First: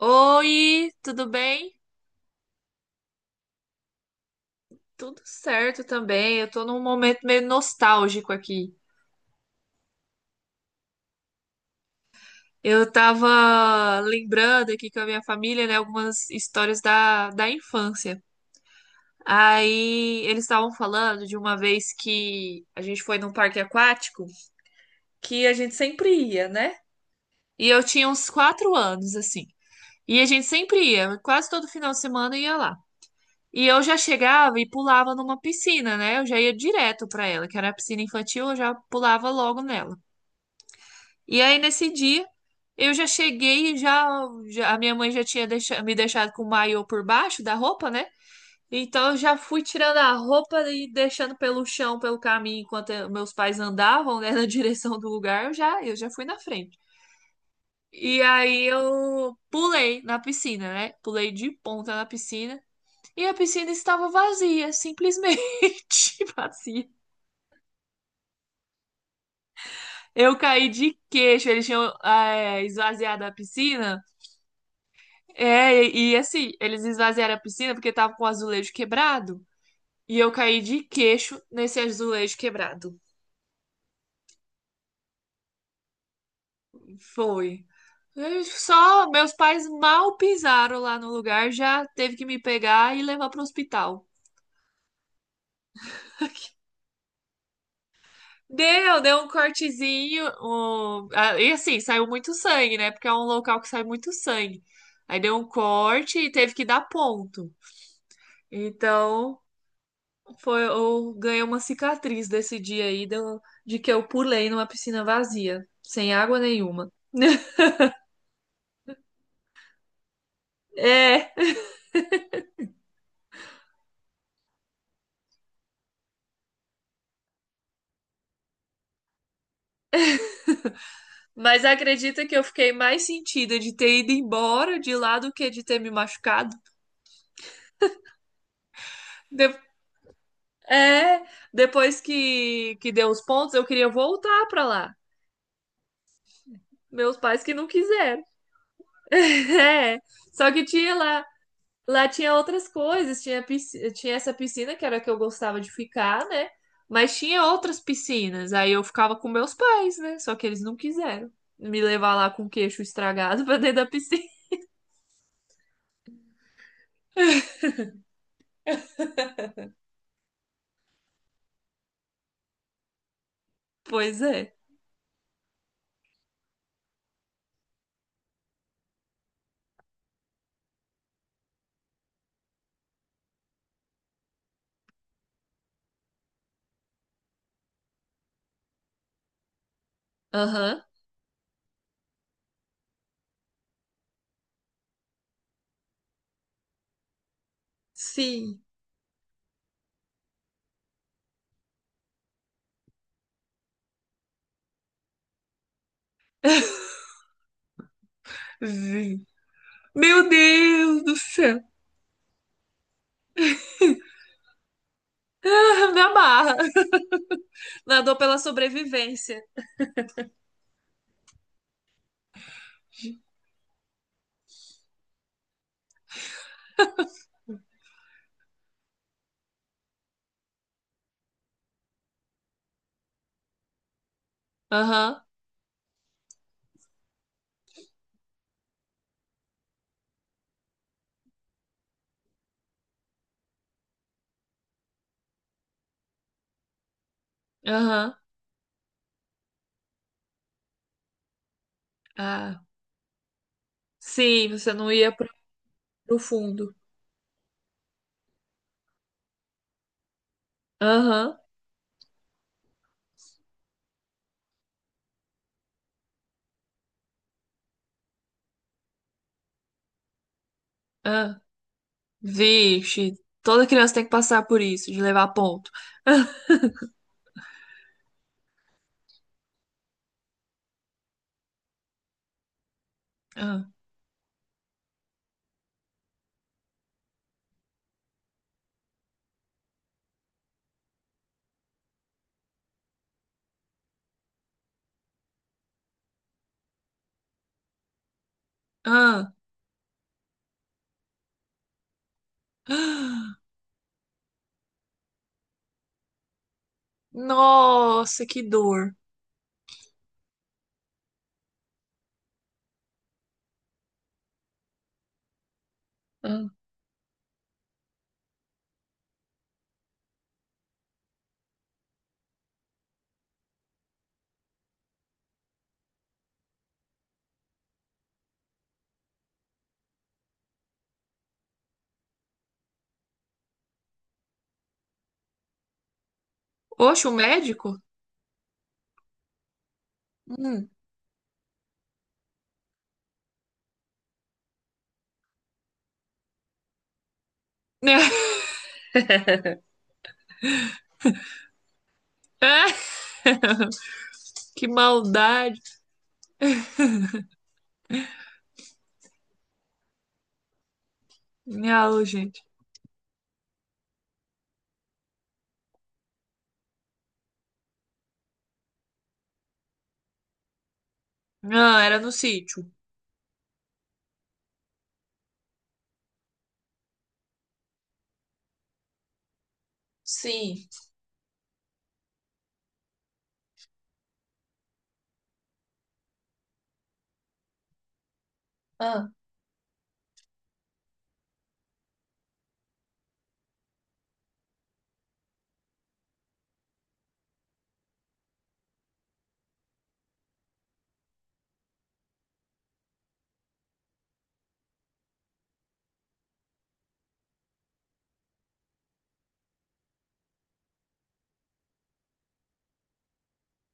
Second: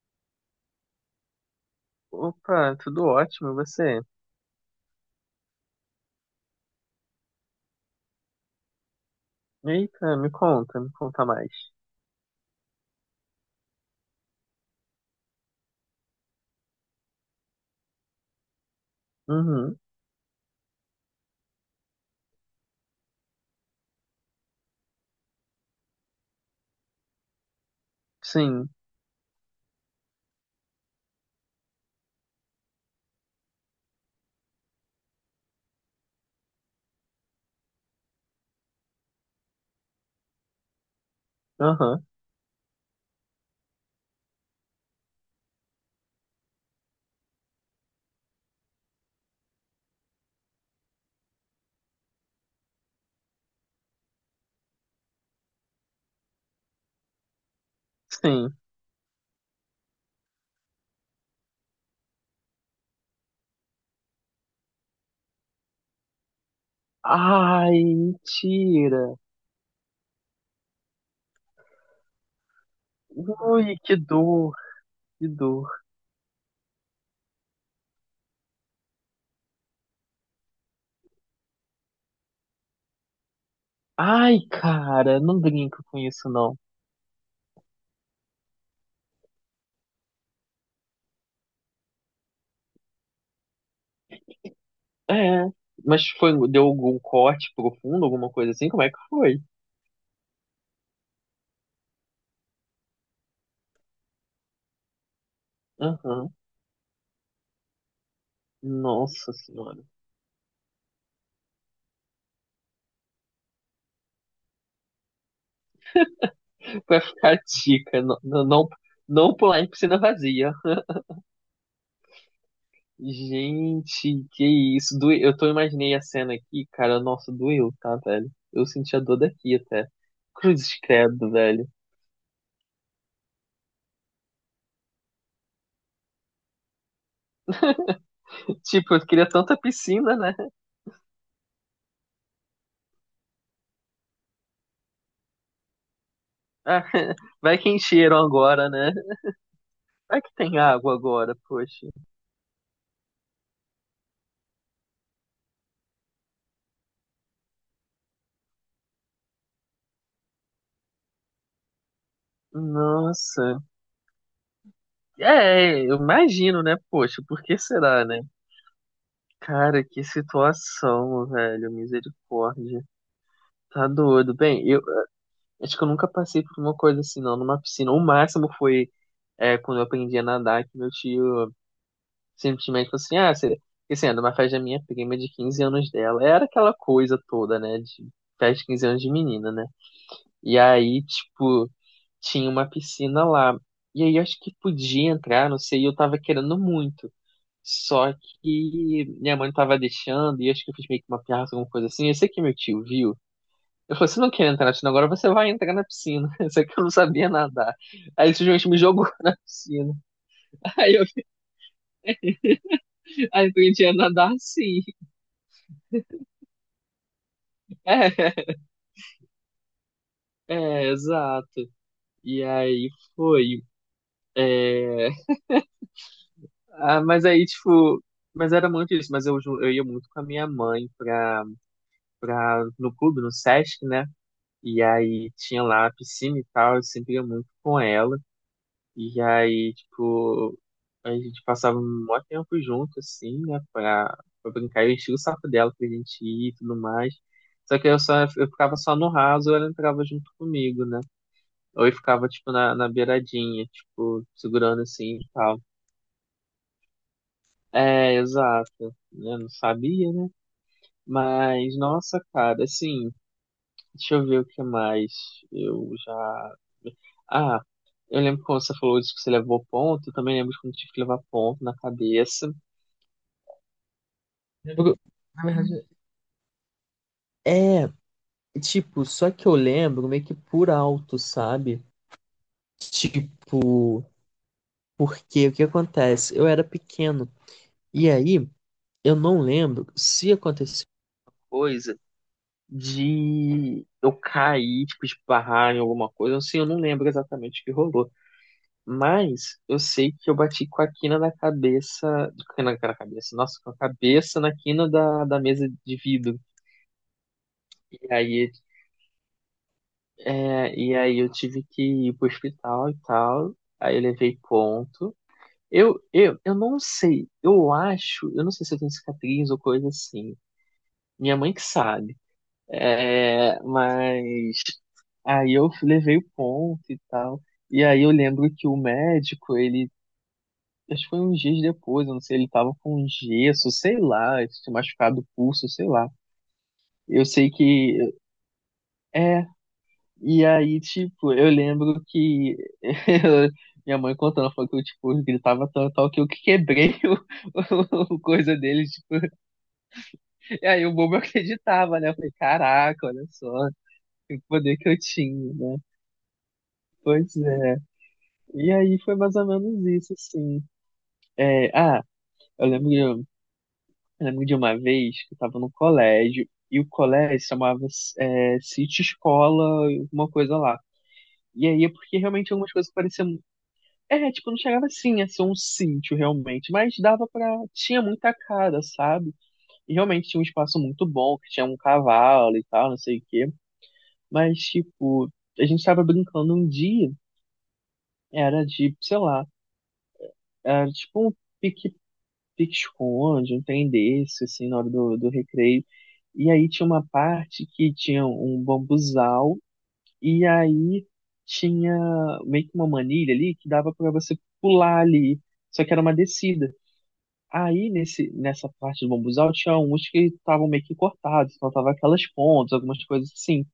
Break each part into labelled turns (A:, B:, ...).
A: Oi, tudo bem?
B: Opa, tudo ótimo, e você?
A: Tudo certo também. Eu tô num momento meio nostálgico aqui.
B: Eita, me conta mais.
A: Eu tava lembrando aqui com a minha família, né, algumas histórias da infância.
B: Uhum,
A: Aí eles estavam falando de uma vez que a gente foi num parque aquático, que a gente sempre ia, né? E eu tinha uns
B: sim,
A: 4 anos, assim. E a gente sempre ia, quase todo final de semana ia lá. E eu já chegava e pulava numa piscina, né? Eu já ia direto pra ela, que era a piscina infantil, eu já pulava logo nela. E aí nesse
B: aham,
A: dia eu já cheguei e a minha mãe já tinha me deixado com o maiô por baixo da roupa, né? Então eu já fui tirando a roupa e deixando pelo chão, pelo caminho, enquanto meus pais andavam, né, na direção do lugar, eu já fui na frente. E
B: sim.
A: aí eu pulei na piscina, né? Pulei de ponta na piscina. E a piscina estava vazia, simplesmente vazia.
B: Ai, mentira.
A: Eu caí de queixo, eles tinham esvaziado a
B: Ui, que
A: piscina.
B: dor, que dor.
A: É, e, assim, eles esvaziaram a piscina porque tava com o azulejo quebrado. E eu caí de queixo nesse azulejo quebrado.
B: Ai, cara, não brinca com isso, não.
A: Foi. Eu Só meus pais mal pisaram lá no lugar, já teve que me pegar e levar pro hospital.
B: É, mas foi, deu algum corte profundo, alguma coisa assim? Como é que
A: Deu um
B: foi?
A: cortezinho. E assim, saiu muito sangue, né? Porque é um local que sai muito sangue. Aí deu um corte
B: Aham.
A: e teve que dar ponto.
B: Nossa
A: Então,
B: Senhora.
A: foi, eu ganhei uma cicatriz desse dia aí de que eu pulei numa piscina vazia, sem água nenhuma.
B: Vai ficar tica, não, não, não não pular em piscina vazia.
A: É,
B: Gente, que isso. Eu tô imaginei a cena aqui, cara. Nossa, doeu, tá, velho? Eu senti a dor daqui até. Cruzes credo,
A: mas
B: velho.
A: acredita que eu fiquei mais sentida de ter ido embora de lá do que de ter me machucado?
B: Tipo, eu queria tanta
A: De-
B: piscina, né?
A: É, depois que deu os pontos, eu queria voltar pra lá.
B: Ah,
A: Meus pais que
B: vai
A: não
B: que encheram
A: quiseram.
B: agora, né?
A: É,
B: Vai que
A: só
B: tem
A: que
B: água
A: tinha lá,
B: agora, poxa.
A: lá tinha outras coisas, tinha essa piscina que era a que eu gostava de ficar, né? Mas tinha outras piscinas, aí eu ficava com meus pais, né? Só que eles não quiseram me levar lá com o queixo estragado pra
B: Nossa.
A: dentro da piscina.
B: É, eu imagino, né? Poxa, por que será, né? Cara, que situação, velho. Misericórdia. Tá
A: Pois
B: doido.
A: é.
B: Bem, eu Acho que eu nunca passei por uma coisa assim, não, numa piscina. O máximo foi quando eu aprendi a nadar, que meu tio simplesmente falou assim, ah, porque, assim, era numa festa da minha prima de 15 anos dela. Era aquela coisa toda, né, de festa de 15 anos de menina, né? E
A: Aham.
B: aí, tipo, tinha uma piscina lá. E aí, eu acho que podia entrar, não sei, e eu tava querendo muito. Só
A: Sim.
B: que minha mãe não tava deixando, e acho que eu fiz meio que uma piada, alguma coisa assim. Eu sei que meu tio viu, eu falei, você não quer entrar na piscina agora, você vai entrar na piscina. Só que eu não sabia nadar. Aí ele simplesmente me jogou
A: Sim.
B: na piscina.
A: Meu
B: Aí
A: Deus
B: eu
A: do céu.
B: Aí eu aprendi a nadar assim.
A: Me amarra. Nadou pela sobrevivência.
B: É, é, exato. E aí foi. É... Ah, mas aí, tipo, mas era muito isso. Mas eu, eu ia muito com a minha mãe no clube, no Sesc, né? E
A: Aham.
B: aí tinha lá a piscina e tal, eu sempre ia muito com ela. E aí, tipo, a gente passava um maior tempo junto, assim, né, pra brincar. Eu enchia o saco dela pra gente ir e tudo mais. Só que eu
A: Aham.
B: só, eu ficava só no raso, ou ela entrava junto comigo, né? Ou eu ficava, tipo,
A: Ah.
B: na beiradinha, tipo,
A: Sim, você
B: segurando
A: não ia
B: assim e tal.
A: pro fundo.
B: É, exato. Né, não sabia, né?
A: Aham.
B: Mas, nossa, cara, assim. Deixa eu ver o que mais eu já. Ah, eu lembro quando você falou disso que você levou ponto, eu também lembro de quando eu tive que levar
A: Ah.
B: ponto na cabeça.
A: Vixe, toda criança tem que passar por isso,
B: Lembro-
A: de levar
B: Na
A: ponto.
B: verdade, é, tipo, só que eu lembro meio que por alto, sabe?
A: Ah,
B: Tipo, porque o que acontece? Eu era pequeno, e aí eu não lembro se aconteceu coisa de eu cair, tipo, de barrar em alguma coisa, assim, eu não lembro exatamente o que rolou.
A: ah,
B: Mas eu sei que eu bati com a quina da cabeça. Com a cabeça,
A: ah.
B: nossa, com a cabeça na quina da mesa de vidro. E
A: Nossa, que
B: aí,
A: dor.
B: e aí eu tive que ir pro hospital e tal. Aí eu levei ponto. Eu, eu,
A: Ah.
B: eu não sei, eu acho, eu não sei se eu tenho cicatriz ou coisa assim. Minha mãe que sabe. É, mas aí eu levei o ponto e tal. E aí eu lembro que o médico, ele Acho que foi uns dias depois, eu não sei, ele tava com gesso, sei lá, ele tinha machucado o pulso, sei lá.
A: Oxe, o
B: Eu sei
A: médico?
B: que. É, e
A: Hum.
B: aí, tipo, eu lembro que. Minha mãe contando, falou que eu, tipo, gritava tanto tal que eu que quebrei o, o coisa dele, tipo. E aí o bobo acreditava, né? Eu falei,
A: Ah,
B: caraca, olha só, que
A: que
B: poder que eu tinha,
A: maldade.
B: né? Pois é. E aí foi mais ou menos isso, assim. É, ah,
A: Não, gente.
B: eu lembro. Eu lembro de uma vez que eu estava no colégio e o colégio se chamava City Escola, alguma coisa lá. E
A: Não,
B: aí é
A: era no
B: porque realmente
A: sítio.
B: algumas coisas pareciam. É, tipo, não chegava assim a ser um sítio realmente, mas dava pra. Tinha muita cara, sabe? E realmente tinha um
A: Sim.
B: espaço muito bom, que tinha um cavalo e tal, não sei o quê. Mas, tipo, a gente estava brincando um dia, era de,
A: Ah.
B: sei lá, era tipo um pique pique-esconde, um trem desse, assim, na hora do recreio. E aí tinha uma parte que tinha um bambuzal, e aí tinha meio que uma manilha ali que dava para você pular ali, só que era uma descida. Aí nessa parte do bambuzal tinha uns que estavam meio que cortados, faltava aquelas pontas, algumas coisas assim.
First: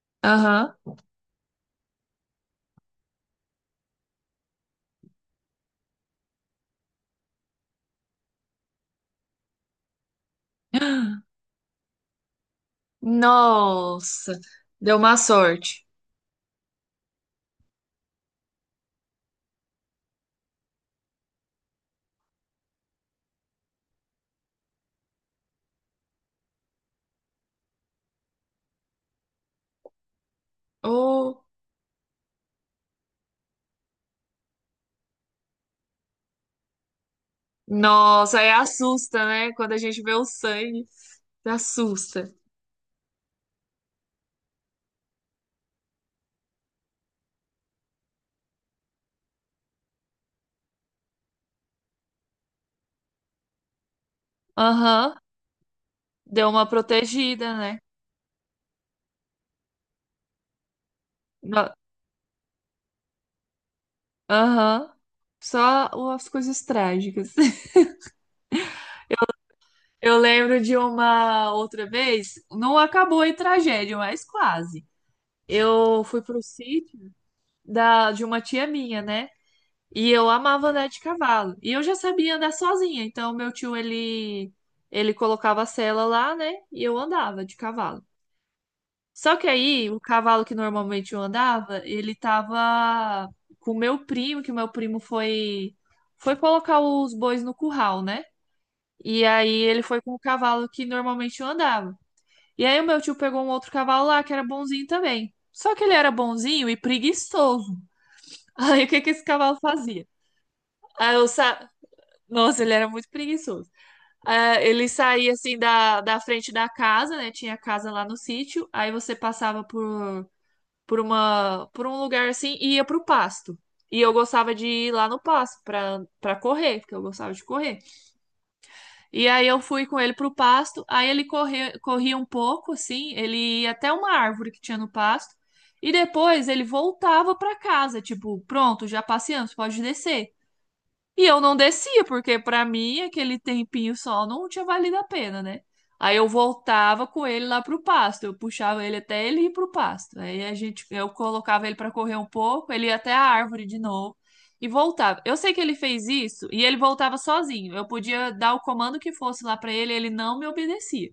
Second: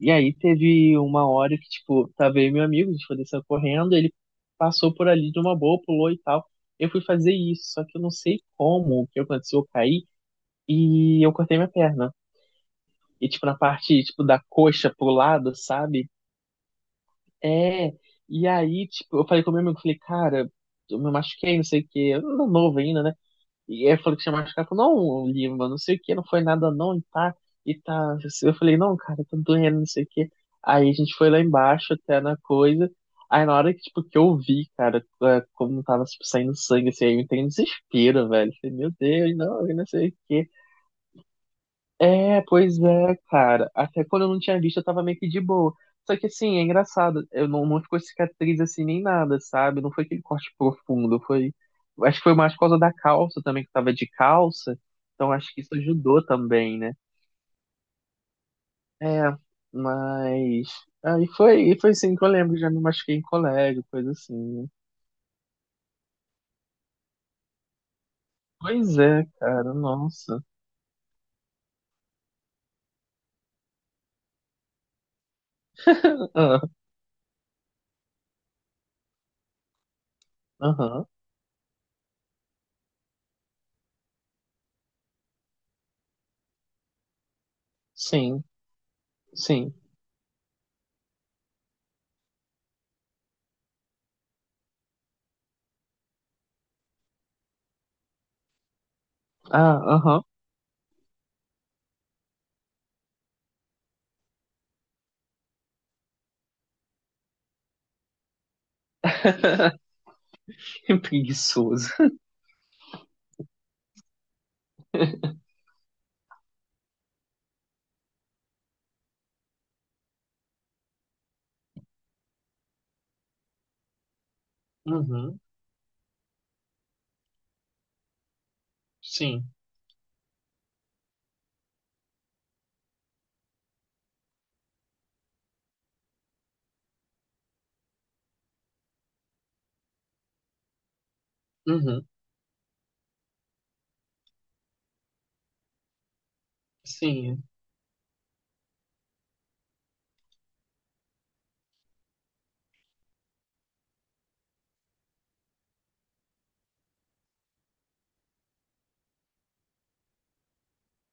B: E aí
A: Aham.
B: teve uma hora que, tipo, tava aí meu amigo, a gente foi descer correndo, ele passou por ali de uma boa, pulou e tal. Eu fui fazer isso, só que eu não sei como, o que aconteceu, eu caí e eu cortei minha perna. E, tipo, na parte, tipo,
A: Nossa,
B: da coxa
A: deu
B: pro
A: uma
B: lado,
A: sorte.
B: sabe? É, e aí, tipo, eu falei com meu amigo, falei, cara, eu me machuquei, não sei o quê, eu era novo ainda, né? E aí eu falei que tinha machucado. Falou, não, Lima, não sei o que, não foi nada não, e tá, e tá. Eu falei, não, cara, tá doendo, não sei o que. Aí a gente foi lá
A: Oh,
B: embaixo até na coisa. Aí na hora que, tipo, que eu vi, cara, como tava, tipo, saindo sangue, assim, aí eu entrei em desespero,
A: nossa, aí
B: velho. Falei, meu
A: assusta,
B: Deus,
A: né?
B: não,
A: Quando
B: eu
A: a
B: não
A: gente
B: sei
A: vê
B: o
A: o
B: que.
A: sangue, assusta.
B: É, pois é, cara. Até quando eu não tinha visto, eu tava meio que de boa. Só que assim, é engraçado. Eu não, não ficou cicatriz assim nem nada, sabe? Não foi aquele corte profundo. Foi. Acho que foi mais por causa da calça também, que eu tava de calça.
A: Aham,
B: Então acho que isso ajudou
A: deu uma
B: também, né?
A: protegida, né?
B: É, mas. Aí foi,
A: No-
B: e foi assim que eu lembro, já me machuquei em colégio, coisa assim. Né?
A: Aham. Só as coisas trágicas.
B: Pois é, cara,
A: Eu
B: nossa.
A: lembro de uma outra vez, não acabou em tragédia, mas quase. Eu fui pro
B: Ah.
A: sítio de uma tia minha, né? E eu amava andar de
B: Aham,
A: cavalo. E eu já sabia andar sozinha, então meu tio ele colocava a sela lá, né? E eu andava de cavalo.
B: sim,
A: Só que
B: sim.
A: aí, o cavalo que normalmente eu andava, ele tava com o meu primo, que o meu primo foi colocar os bois no curral, né? E aí
B: Ah,
A: ele foi com o
B: aham.
A: cavalo que normalmente eu andava. E aí o meu tio pegou um outro cavalo lá que era bonzinho também. Só que ele era bonzinho e preguiçoso. Aí o que que esse cavalo fazia?
B: Que
A: Aí eu sa...
B: preguiçoso.
A: Nossa, ele era muito preguiçoso. Ah, ele saía assim da frente da casa, né? Tinha casa lá no sítio. Aí você passava por por um lugar assim e ia pro pasto. E eu gostava de ir lá no
B: Uhum.
A: pasto pra correr, porque eu gostava de correr. E aí
B: Sim.
A: eu fui com ele pro pasto, aí ele corria um pouco, assim, ele ia até uma árvore que tinha no pasto, e depois ele voltava pra casa, tipo, pronto, já passeamos, pode descer. E eu não descia,
B: Uhum.
A: porque pra mim aquele tempinho só não tinha valido a pena, né? Aí eu voltava com
B: Sim.
A: ele lá pro pasto, eu puxava ele até ele ir pro pasto. Aí eu colocava ele pra correr um pouco, ele ia até a árvore de novo e voltava. Eu sei que ele fez isso e ele voltava sozinho. Eu podia dar o comando que fosse lá pra ele, ele não me obedecia.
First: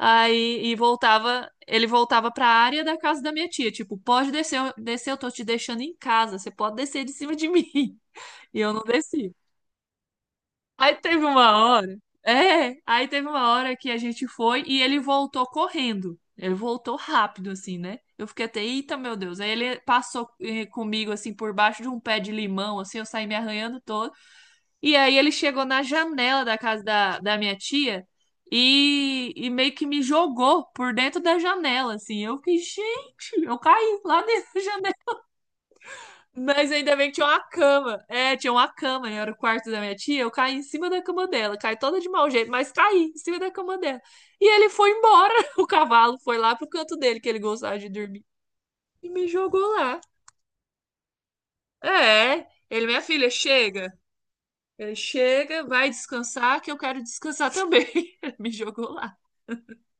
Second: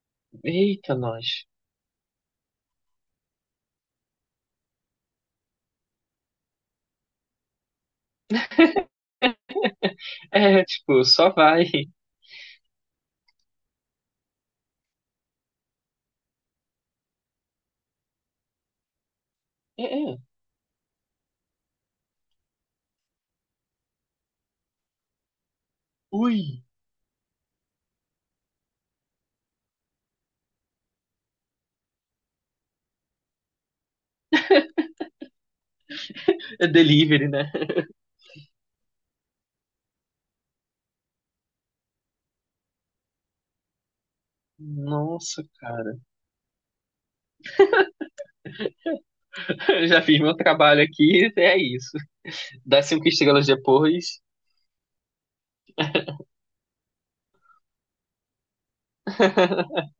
B: Eita, nós.
A: Ele voltava pra área da casa da minha tia, tipo, pode descer, descer, eu tô te deixando em casa, você pode descer de cima de mim. E eu não descia.
B: É,
A: Aí
B: tipo,
A: teve
B: só
A: uma
B: vai.
A: hora. É, aí teve uma hora que a gente foi e ele voltou correndo. Ele voltou rápido, assim, né? Eu fiquei até, eita, meu Deus. Aí ele
B: É, é.
A: passou comigo, assim, por baixo de um pé de limão, assim, eu saí me arranhando todo. E aí ele chegou na janela da
B: Ui.
A: casa da minha tia e meio que me jogou por dentro da janela, assim. Eu fiquei, gente, eu caí lá dentro da janela.
B: É
A: Mas ainda bem que tinha
B: delivery,
A: uma
B: né?
A: cama. É, tinha uma cama, né? Era o quarto da minha tia. Eu caí em cima da cama dela. Caí toda de mau jeito, mas caí em cima da cama dela. E ele foi embora.
B: Nossa,
A: O
B: cara.
A: cavalo foi lá pro canto dele, que ele gostava de dormir. E me jogou lá.
B: Já fiz meu trabalho aqui, é isso.
A: É,
B: Dá
A: ele, minha
B: cinco
A: filha,
B: estrelas
A: chega.
B: depois.
A: Ele chega, vai descansar, que eu quero descansar também. Ele me jogou lá.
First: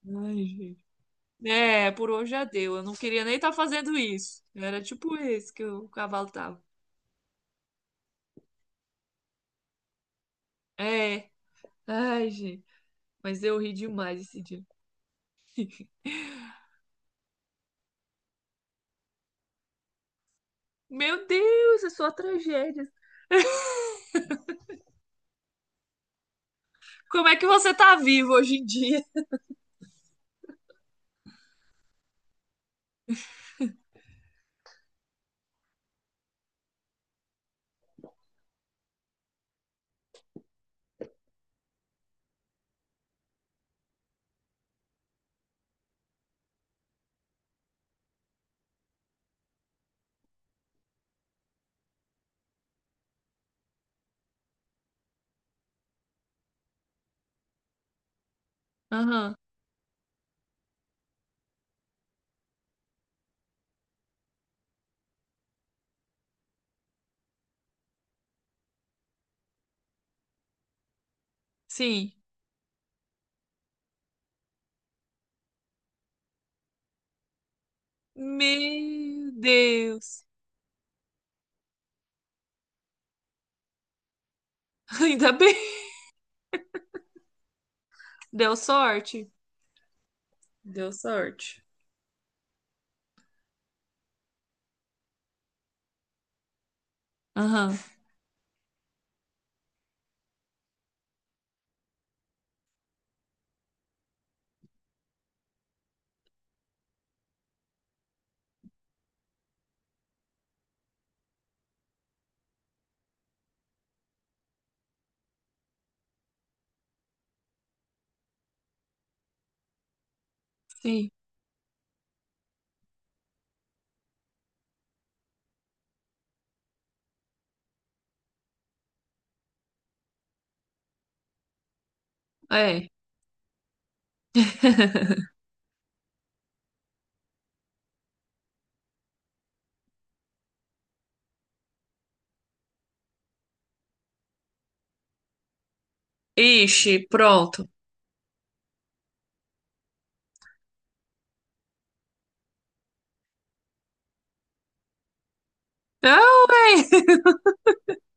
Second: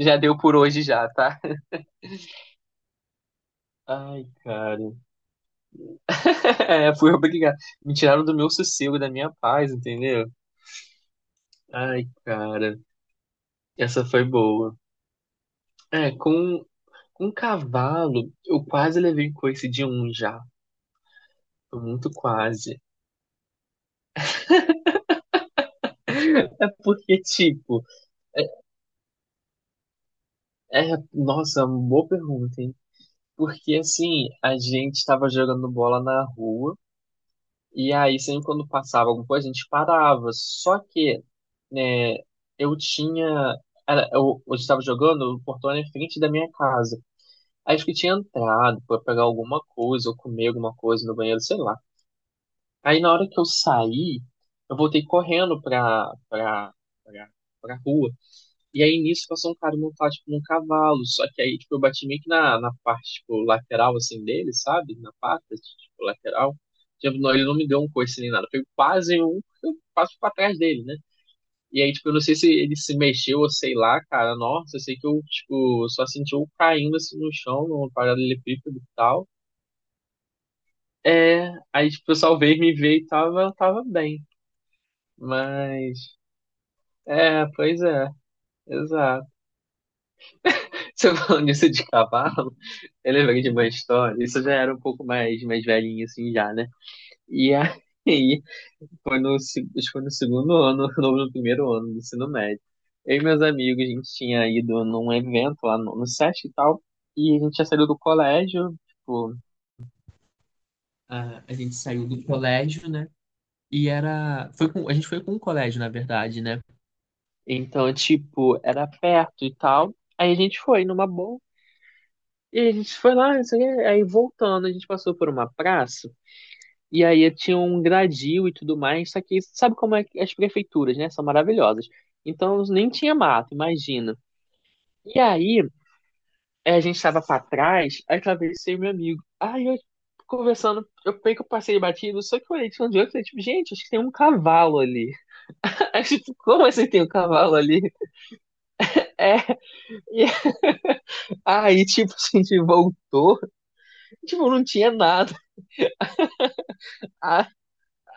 B: Já deu
A: Ai,
B: por hoje
A: gente.
B: já, tá?
A: É, por hoje já deu. Eu não queria nem estar fazendo
B: Ai,
A: isso. Era
B: cara.
A: tipo esse que o cavalo tava.
B: É, fui obrigado. Me tiraram do meu sossego, da minha paz, entendeu?
A: É.
B: Ai,
A: Ai, gente.
B: cara.
A: Mas eu ri
B: Essa
A: demais
B: foi
A: esse dia.
B: boa. É, com, um cavalo, eu quase levei coice de um já.
A: Meu Deus, é só
B: Muito quase.
A: tragédia.
B: É porque,
A: Como é que você
B: tipo,
A: tá vivo hoje em dia?
B: nossa, boa pergunta, hein? Porque, assim, a gente tava jogando bola na rua, e aí sempre quando passava alguma coisa, a gente parava. Só que, né, eu tinha. Era, eu estava jogando, o portão era em frente da minha casa. Acho que tinha entrado pra pegar alguma coisa, ou comer alguma coisa no banheiro, sei lá. Aí na hora que eu saí, eu voltei correndo pra, pra rua. E aí nisso
A: Aham,
B: passou um cara montado, tipo, num cavalo. Só que aí, tipo, eu bati meio que na parte, tipo, lateral, assim, dele, sabe? Na pata, tipo, lateral. Tipo, não, ele não me deu um coice nem nada. Foi quase um, eu passo pra trás dele, né? E aí, tipo,
A: sim.
B: eu não sei se ele se mexeu ou sei lá, cara. Nossa, eu sei que eu, tipo, só senti eu caindo, assim, no chão, numa paralelepípedo e tal.
A: Meu Deus.
B: É, aí, tipo, eu salvei, me veio e tava bem.
A: Ainda bem.
B: Mas, pois é,
A: Deu
B: exato.
A: sorte? Deu
B: Você falando
A: sorte.
B: isso de cavalo, eu lembrei de uma história. Isso já era um pouco mais velhinho, assim, já, né? E
A: Aham,
B: aí, foi acho que foi no segundo ano, ou no primeiro ano do ensino médio. Eu e meus amigos, a gente tinha ido num evento lá no SESC e tal, e a gente tinha saído do colégio, tipo, a gente saiu do colégio, né? E era. A gente foi com o colégio, na verdade, né? Então, tipo, era perto e tal. Aí a gente foi numa
A: sim.
B: boa. E a gente foi lá, não sei o quê. Aí voltando, a gente passou por uma praça. E aí tinha um gradil e tudo mais. Só que sabe como é que as prefeituras, né? São maravilhosas. Então
A: É.
B: nem tinha mato, imagina. E aí a gente tava pra trás, aí atravessei meu amigo. Aí eu conversando, eu peguei que eu passei batido, só que eu olhei de onde eu falei, tipo, gente, acho que tem um cavalo ali. Aí, tipo, como assim
A: Ixi,
B: tem um cavalo
A: pronto.
B: ali? É, e aí, tipo, a gente voltou, tipo, não tinha nada.
A: Não, véi.
B: Ah,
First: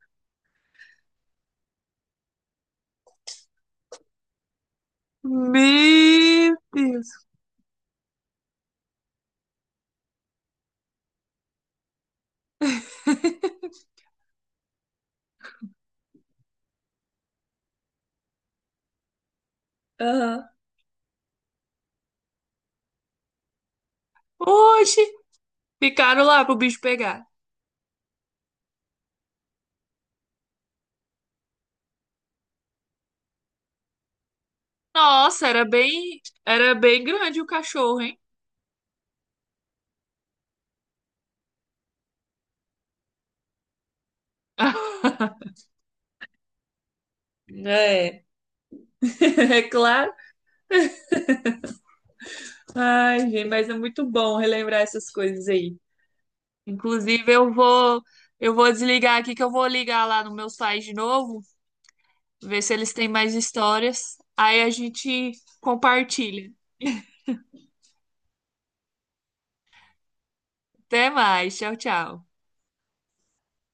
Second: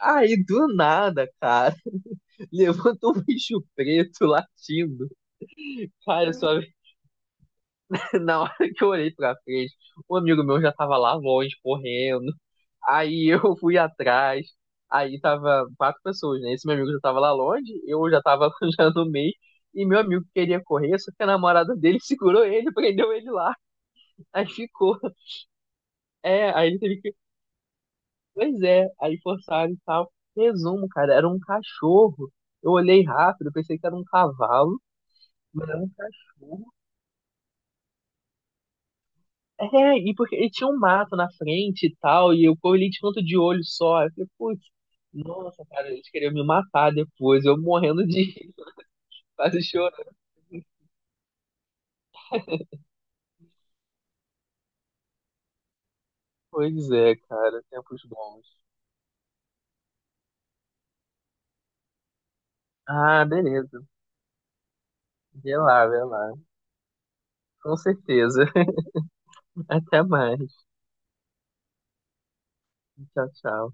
B: aí, do nada, cara. Levantou um bicho preto latindo. Cara, só
A: Meu Deus.
B: na hora que eu olhei pra frente, um amigo meu já tava lá longe, correndo. Aí eu fui atrás. Aí tava quatro pessoas, né? Esse meu amigo já tava lá longe, eu já tava já no meio. E meu amigo
A: Aham.
B: queria correr, só que a namorada dele segurou ele, prendeu ele lá. Aí ficou.
A: Oxe, ficaram lá
B: É,
A: pro
B: aí
A: bicho
B: ele teve que.
A: pegar.
B: Pois é, aí forçaram e tal. Resumo, cara, era um cachorro. Eu olhei rápido, pensei que era um cavalo,
A: Nossa,
B: mas era um cachorro.
A: era bem grande o cachorro, hein?
B: É, e porque ele tinha um mato na frente e tal, e eu corri de canto de olho só. Eu falei, putz, nossa, cara, eles queriam me matar depois, eu morrendo de
A: É.
B: rir,
A: É
B: quase
A: claro.
B: chorando.
A: Ai, gente, mas é muito bom relembrar essas coisas aí.
B: Pois é,
A: Inclusive,
B: cara, tempos bons.
A: eu vou desligar aqui que eu vou ligar lá no meu site de novo, ver se eles têm
B: Ah,
A: mais
B: beleza.
A: histórias. Aí a gente
B: Vê lá, vê lá.
A: compartilha.
B: Com certeza. Até mais.
A: Até mais. Tchau, tchau.
B: Tchau, tchau.